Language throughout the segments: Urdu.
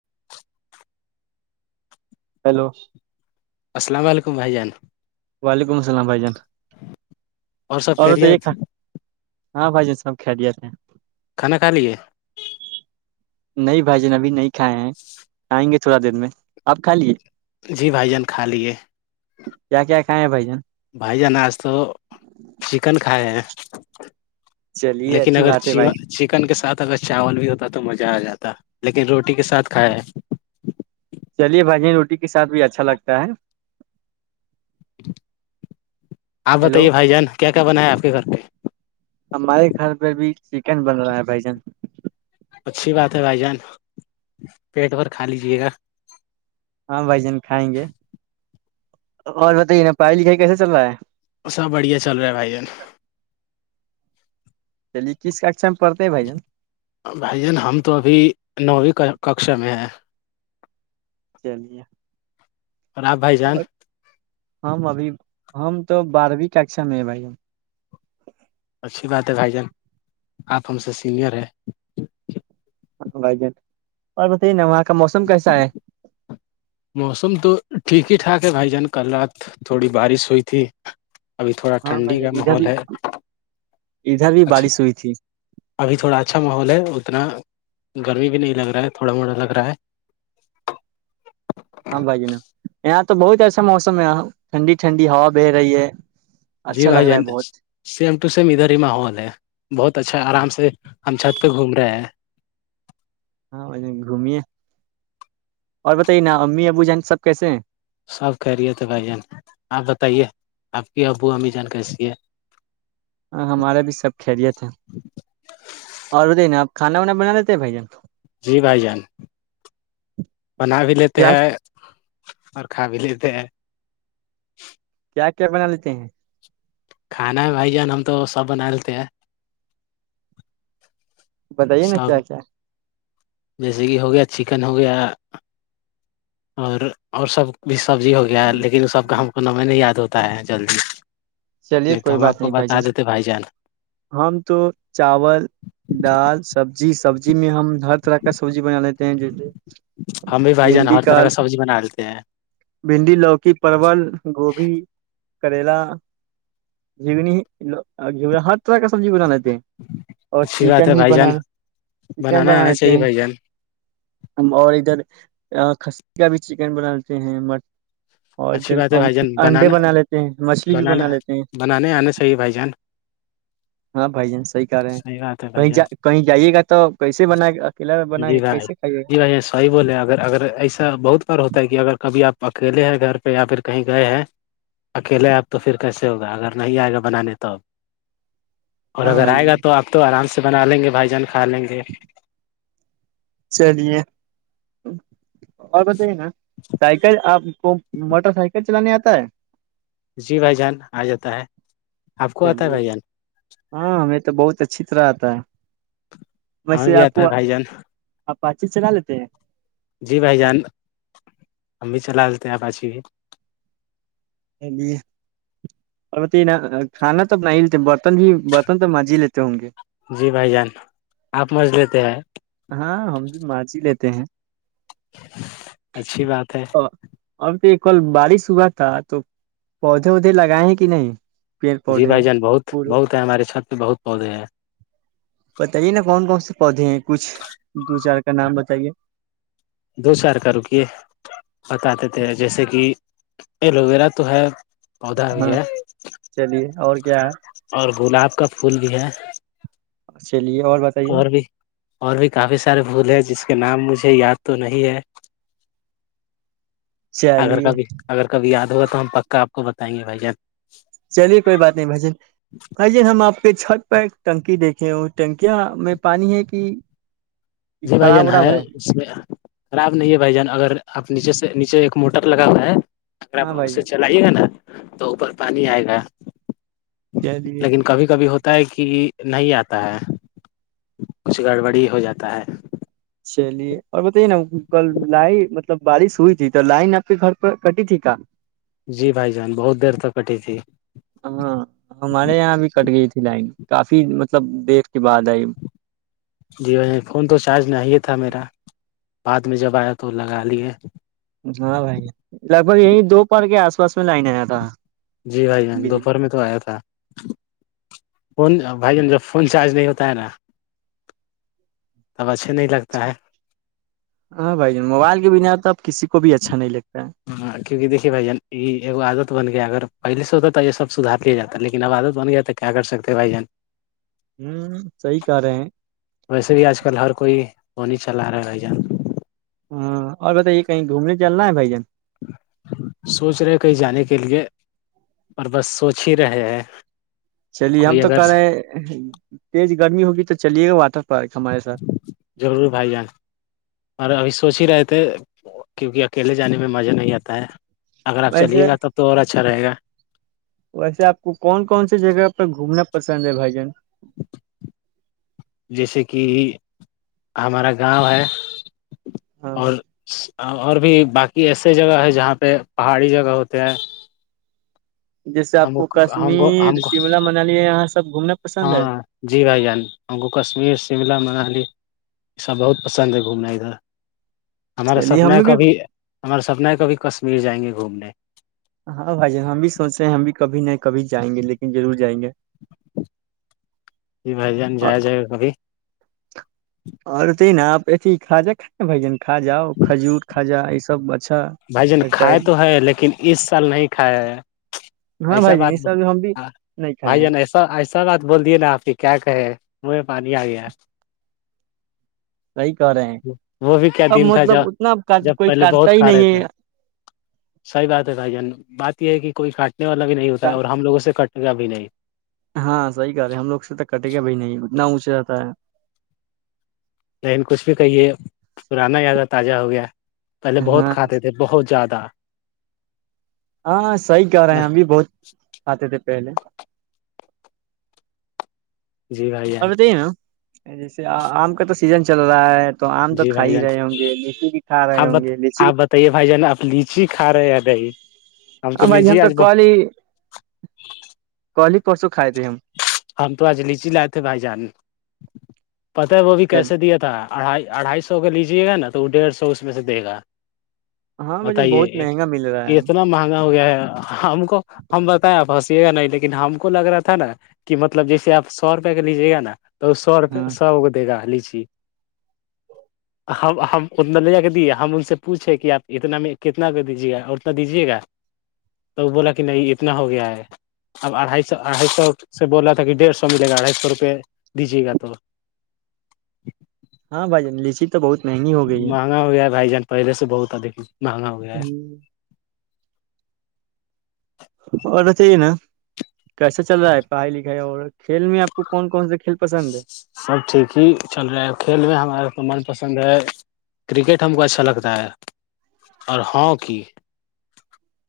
[inaudible] ہیلو [unintelligible] السلام علیکم بھائی جان وعلیکم السلام بھائی جان اور سب بتائیے خیریت کھا ہاں بھائی جن سب کھ دیا تھ ہیں کھانا کھا لیے نہیں بھائی جن ابھی نہیں کھ ہیں کائیں گے تھوڑا دیر میں آپ کھا لیے جی بھائی جان کھا لیے کیا کیا کھائے ہیں بھائی جن بھائی جانا آج تو چکن کھائے ہیں چلیے لیکن اچھی اگر بات ہے بھائی چ چکن کے ساتھ اگر چاول بھی ہوتا تو مزہ آ جاتا لیکن روٹی کے ساتھ کھائے چلیے بھجیا روٹی کے ساتھ بھی اچھا لگتا ہے آپ ہیلو بتائیے بھائی جان کیا کیا بنا ہے آپ کے گھر پہ ہمارے گھر پہ بھی چکن بن رہا ہے بھائی جن اچھی بات ہے بھائی جان پیٹ بھر کھا لیجیے گا ہاں بھائی جان کھائیں گے اور بتائیے نا پڑھائی لکھائی کیسے چل رہا ہے سب بڑھیا چل رہا ہے بھائی جان چلیے کس کاشم بھائی جان ہم تو ابھی نوویں ککشا میں ہے چلیے راب بھائی جان اور ہم ابھی ہم تو بارہویں ککشا میں ہے بھائی ہم اچھی بات ہے بھائی جان آپ ہم سے سینئر ہے بھائی جان اور بتائیے نا وہاں کا موسم کیسا ہے موسم تو ٹھیک ہی ٹھاک ہے بھائی جان کل رات تھوڑی بارش ہوئی تھی ابھی تھوڑا ہاں بھائی ٹھنڈی کا جان ادھر ماحول بھی ہے ادھر بھی بارش ہوئی تھی ابھی تھوڑا اچھا ماحول ہے اتنا گرمی بھی نہیں لگ رہا ہے تھوڑا موٹا لگ رہا ہے ہاں بھائی ج ن یہاں تو بہت ایسا موسم ہے ٹھنڈی ٹھنڈی ہا بہ رہی ہے جی اچھا لگ بھائی ج رہا ہے بہت سیم ٹو سیم ادھر ہی ماحول ہے بہت اچھا آرام سے ہم چھت پہ گھوم رہے ہیں ہاں گھمیے اور بتائیے نا امی ابو جان سب کیسے ہیں سب کہہ رہیے تھے بھائی جان آپ بتائیے آپ کی ابو امی جان کیسی ہے ہاں ہمارا بھی سب خیریت ہے اور بتائی نا آپ کانا وانا بنا دیتے ہیں بائی جان جی بھائی جان بنا بھی لیتے کیا ہیں اور کھا بھی لیتے ہیں [unintelligible] کیا کیا بنا لیتے ہیں کھانا ہے بھائی جان ہم تو سب بنا لیتے ہیں بتائیے نا سب کیا کیا جیسے کہ ہو گیا چکن ہو گیا اور اور سب بھی سبزی ہو گیا لیکن سب کا ہم کو نمیں نہیں یاد ہوتی ہے جلدی چلیے نہیں تو کوئی ہم آپ بات کو نہیں بھائی بتا جن دیتے بھائی جان ہم تو چاول دال سبزی جی سبزی میں ہم ہر طرح کا سبزی بنا لیتے ہیں جیسے ہم بھی بھائی جان بھنڈی ہر طرح کا سبزی بنا لیتے ہیں بھنڈی لوکی پرول گوبھی کریلا جنی ہر طرح کا سبزی بنانا اور اچھی بات چکن ہے بھی بھائی بنا جان چکن بنانا بنا آنا لیتے چاہیے بھائی جان ہیں اور ادھر کسیی کا بھی چکن بناتے ہیں مر اور اچھی بات ہے بھائی جان انڈے بنانا بنا لیتے ہیں مچھلی بھی بنانا بنا لیتے ہیں بنانے آنا صحیح بھائی جان ہاں بھائی جان کہہ رہے ہیں صحیح بات ہے بھائی کہیں جان جا کہیں جائیے گا تو کیسے بنا کے اکیلا بنا جی کے بھائی کیسے کھائیے جی گا بھائی ج صیح بولے اگر اگر ایسا بہت بار ہوتا ہے کہ اگر کبھی آپ اکیلے ہیں گھر یا پھر کہیں گئے ہیں اکیلے آپ تو پھر کیسے ہوگا اگر نہیں آئے گا بنانے تو اب اور ہاں اگر بھائی آئے گا جان تو آپ تو آرام سے بنا ل گے بھائی جان کو کھا لیں گے چلیے ا [inaudible] اور بتائیے نا سائیکل آپ کو موٹر سائیکل چلانے آتے تائ [unintelligible] جی بھائی جان آ جاتا ہے آپ کو آتا ہے چلیے بھائی جان ہاں ہمیں تو بہت اچھی طرحتا ہ بھی آتا بھائی جان آپ پاچیس سے نہ لیتے جی بھائی جان ہم بھی چلا لیتے ہیں آپاچی بھی چ اور بتے نا کھانا تو بنا ہی لیتے برتن بھی برتن تو مانج ہی لیتے ہوں گے جی بھائی جان آپ مجھ لیتے ہیں ہاں ہم بھی مارچی لیتے ہیں اچھی بات ہے اب تو کل بارش ہوا تھا تو پودے اودے لگائے ہیں کہ نہیں پیڑ جی پودے بھائی جان بہت پھول بہت ہے ہمارے سات بہت پودے ہیں بتائیے نا کون کون سے پودے کچھ دو چار کا نام بتائیے دو چار کا رکیے بتات دی تھے جیسے کہ ایلوویرا تو ہے پودا ہو ہاں ہے چلیے اور کیا ہے اور گلاب کا پھول بھی ہے چلیے اور بتائیے اور بھی کافی سارے پھول ہیں جس کے نام مجھے یاد تو نہیں ہے اگر چلیے کبھی اگر کبھی یاد ہوا تو ہم پکاپ کو بتائیں گے بھائی جان چلیے کوئی بات نہیں بھائی جن بھائی جن ہم آپ کے چھٹ ٹنکی دیکھے ہ ٹنکیاں میں پانی ہے کہ کہ جی بھائی خراب جان وراب ہے اس میں خراب نہیں ہے بھائی جان اگر آپ نیچے سے نیچے ایک موٹر لگا ہوا ہے اا ہاں پا بھائی سے چلائیے گا نا تو اوپر پانی آئے گا جان چلیے لیکن کبھی کبھی ہوتا تا ہے کہ نہیں آتا ہے کچھ گڑبڑ ہی ہو جاتا ہے چلیے اور بتے نا کل لائن مطلب بارش ہوئی تھی تو لائن آپ کے گھر پر کٹی تھی کیا جی بھائی جان بہت دیر تک کٹی تھی ہاں ہمارے یہاں ا بھی کٹ گئی تھی لائن کافی مطلب دیر کے بعد آئی جی وہ فون تو چارج نہیں تھا میرا بعد میں جب آیا تو لگا لیے ہاں بھائی لگ بھگ یہیں دو پر کے آ [inaudible] جی بھائی دوپہر میں تو آیا تھا فون بھائی جان جب فون چارج نہیں ہوتا ہے ا تب اچھا ہاں بھائی جان موبائل کے بنا آ تو آپ کسی کو بھی اچھا نہیں لگتا ہے ہاں کیونکہ دیکے بھائی جان یہ آدت بن گیا اگر پہلے سے ہوتا تو یہ سب سدار کیا جاتا ہے لیکن عبادت بن گیا تو کیا کر سکتے بھائی جان ہوں صحی کہ رہے ہیں پانی چلا رہے ہے جان ہاں اور بتائیے کہیں گھومنے چلنا ہے بھائی جان سوچ رہے کہیں جانے کے لیے پر بس سوچ ہی رہے ہیں چلیے ہم کوئی تو اگر کر رہے ہیں تیز گرمی ہوگی تو چلیے گا واتر بھائی جان اور اس سوچ ہی رہے تھے کیونکہ اکیلے جانے میں مزہ نہیں آتا ہے اگر آپ چلیے ویسے گا تب تو اور اچھا رہے گا ویسے آپ کو کون کون سی جگہ پر گھومنا پسند ہے بھائی جان جیسے کہ ہمارا گاؤں ہے ہاں اور اور بھی باقی ایسے جگہ ہے جہاں پہ پہاڑی جگہ ہوتے ہیں جیسے آپ ہم کو ہم کو ہم کشمیر کو شملہ منالی یہاں سب گھومنا پسند ہے ہاں جی بھائی جان ان کوو کشمیر شملہ میں یہ سب بہت پسند ہے گھومنادھر ہمارا چلیے سپنا ہے ہمیں بھی کبھی ہمارا سپنا ہے کبھی کشمیر جائیں گے گھومنے ہاں بھائی جان ہم بھی سوچ رہے ہیں ہم بھی کبھی نہ کبھی جائیں گے لیکن ضرور جائیں گے جی بھائی جان اور جیا جائے گا کبھی ا خجا کا بجن کجا کھجور کجا یہ سب [unintelligible] بھائی جان کھائے تو ہے لیکن اس سال نہیں کھائے ہے ہاں ایسا بھائی جن یہ سبب ہم بھی نہیں کھائے ہیں سر بات بول دیے نا آپ کی کیا کہے مہے پانی آ گیا صی کہ رہے ہیں وہ بھی کیا اب دن تھا مطلب جب اتنا کاٹ جب کوئی پہلے کاٹتا بہت ہی کھا نہیں رہے ہے تھے ج [inaudible] صحیح بات ہے بھائی جان بات یہ ہے کہ کوئی کٹ والا بھی نہیں ہوتا ہے اور ہم لگوں سے کٹ ا بھی نہیںائی ہاں صحیح رہ ہے ہم لوگ سے تک کٹے گ بھائی نہیں نہ اونچے آتا ہے لیکن کچھ بھی کہیے پرانا یاد آ تازہ ہو گیا پہلے بہت ہاں کھاتے تھے بہت زیادہ ہاں صحی کہ رہے ہیں ہمب بھی بہت کھاتے تھے پہلے جی بھائی جان اور بتائیے نا جیسے آم کا تو سیزن چل رہا ہے تو آم تو جی کھا بھائی ہی جان رہے ہوں گے لیچی بھی کھا رہے آپ ب ہوں گے لیچی آپ بتائیے بھائی جان آپ لیچی کھا رہے ہیں بائی ہمب تو ہاں بھائی لیچی ہم آج بہت کل ہی پر سو کائے تے ہمم ہم تو آج لیچی لائے تھے بھائی جان پت ہے وہ بھی چل کیسے دیا تھا اڑھائی اڑھائی سو کا لیجیے گا نا تو وہ ڈیڑھ سو اس میں سے دے گا ہاں بھائی بہت بتائیے مہنگا مل رہا ہے اتنا مہنگا ہو گیا ہے ہم کو ہم بتائیں آپھنسیے گا نہیں لیکن ہم کو لگ رہا تھا نا کہ مطلب جیسے آپ سو روپئے کا لیجیے گا نا تو سو روپئے ہاں سو کووے گا ہم اتنا لے جا کے دیے ہم ان سے پوچھے کہ آپ اتنا میں کتنا دیجے گا اتنا دیجیے گا تو بولا کہ نہیں اتنا ہو گیا ہے اب اڑھائی سو اھائی سو سے بول رہا تھا کہ ڈیڑھ سو ملے گا ا ڈھائی سو روپے دیجے گا تو ہاں بھائی جان لیچی تو بہت مہنگی ہو گئی مہنگا ہو گیا بھائی جان پہلے سے بہت ادھی مہنگا ہو گیا ہے آڈر چاہی نا کیسا چل رہا ہے پڑھائی لکھائی اور کھیل میں آپ کون کون سے کھیل پسند ہے سب ٹھیک ہی چل رہا ہے کھیل میں ہمارے من پسند ہے کرکٹ ہم کو اچھا لگتا ہے اور ہاکی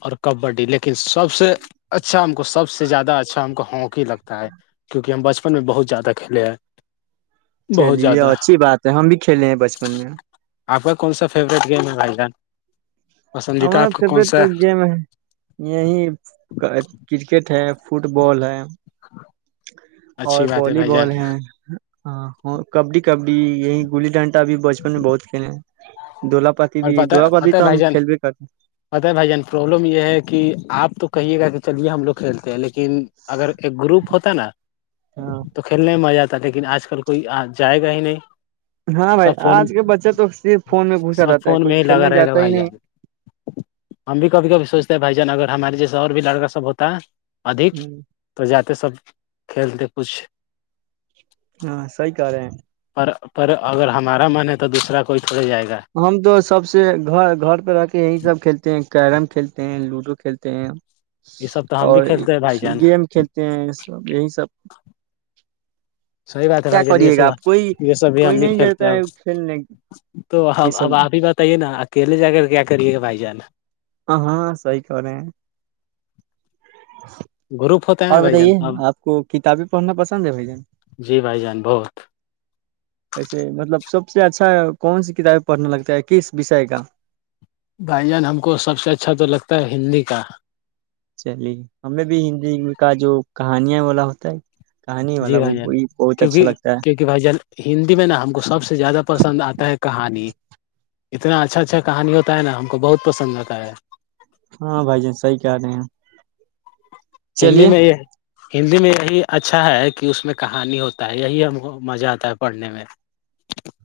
اور کبڈی لیکن سب سے اچھا ہم کو سب سے زیادہ اچھا ہم کو ہاکی لگتا ہے کیونکہ ہم بچپن اوپن میں بہت زیادہ کھیلے ہیں بہت چلیے زیادہ اچھی بات ہے ہم بھی کھیلے ہیں بچپن میں آپ کا کون سا فیوریٹ گیم ہے بھائی جان پسندیدہ ہمارا آپ کا کون فیورٹ تو سا گیم ہے یہی کرکٹ ہے فٹ بال ہے اور اچھی بات ہے والی بھائی جان بال ہے ہاں کبڈی کبڈی یہ گلی ڈانٹی آ بھی بچن میں بہت کھیلے ہیں دولا پاتی اور بھی پتہ دولا پاتی پتہ ہے تو بھائی ہم جان کھیلبے کرتے پتہ ہے بھائی جان پروابلم یہ ہے کہ آپ تو کہیے گا کہ چلیے ہم لوگ کھیلتے ہیں لیکن ن اگر ایک گروپ ہوتا ہے نا ہاں تو کھیلنے میں مزہ آتا لیکن آج کل کوئی جائے گا ہی نہیں ہاں بھائی سب فون آج کے بچے تو صرف فون میں گ سب فون میں ہی لگا رہے گا بھائی جان ہم بھی کبھی کبھی سوچتے ہیں بھائی جان اگر ہمارے جیسے اور بھی لڑکا سب ہوتا ادھک ہ تو جا تے سب کھیلتے کوچھ ہاں صحیح کہہ رہے ہیں پر اگر ہمارا من ہے تو دوسرا کوئی تھوڑے جائے گا ہم تو سب سے گھر گھر پہ رہ کے یہی سب کھیلتے ہیں کییرم کھیلتے ہیں لوڈو کھیلتے ہیں یہ سب تو ہم اور بھی کھیلتے ہیں بھائی جان گیم کھیلتے یہ سب یہی سب صحیح بات ہے کیا بھائی جان یہ کریے گا آپ کوئی سب یہ سب بھی کوئی ہم بھی نہیں کھیلتے جاتا ہیں اور ہے کھیلنے یہ توب سب اب آپ ہی بتائیے نا اکیلے جا کر کیا کریے گا بھائی جان ہاں ہاں صحیح کہہ رہے ہیں گروپ ہوتا ہے نا اور بھائی جان بتائیے اب آپ کو کتابیں پڑھنا پسند ہے بھائی جان جی بھائی جان بہت ویسے مطلب سب سے اچھا کون سی کتابیں پڑھنے لگتا ہے کس وشے کا بھائی جان ہم کو سب سے اچھا تو لگتا ہے ہندی کا چلیے ہمیں بھی ہندی کا جو کہانیاں بوالا ہوتا ہے کہانی والا جی وہ بھائی جان بہت اچھا کیونکہ لگتا ہے کیونکہ بھائی جان ہندی میں نا ہم کو سب سے زیادہ پسند آتا ہے کہانی اتنا اچھا اچھا کہانی ہوتا ہے نا ہم کو بہت پسند آتا ہے ہاں بھائی جان صحی کہہ رہے ہیں ہندی چلیے میں یہ ہندی میں یہی اچھا ہے کہ اس میں کہانی ہوتا ہے یہی ہم کو مزہ آتا ہے پڑھنے میں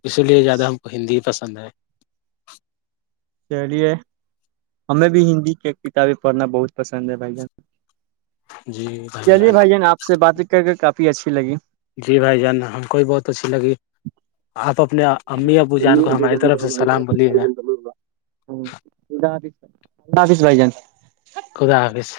اسی لیے زیادہ ہم کو ہندی ہی پسند ہے چلیے ہمیں بھی ہندی کے کتابیں پڑھنا بہت پسند ہے بھائی جان جی چلیے جان بھائی ج نے آپ سے بات کر کے کافی اچھی لگی جی بھائی جان ہم کو بھی بہت اچھی لگی آپ اپنے امی ابو جان کو ہماری طرف سے سلام بولیے گا ش بائی جان خدا حافظ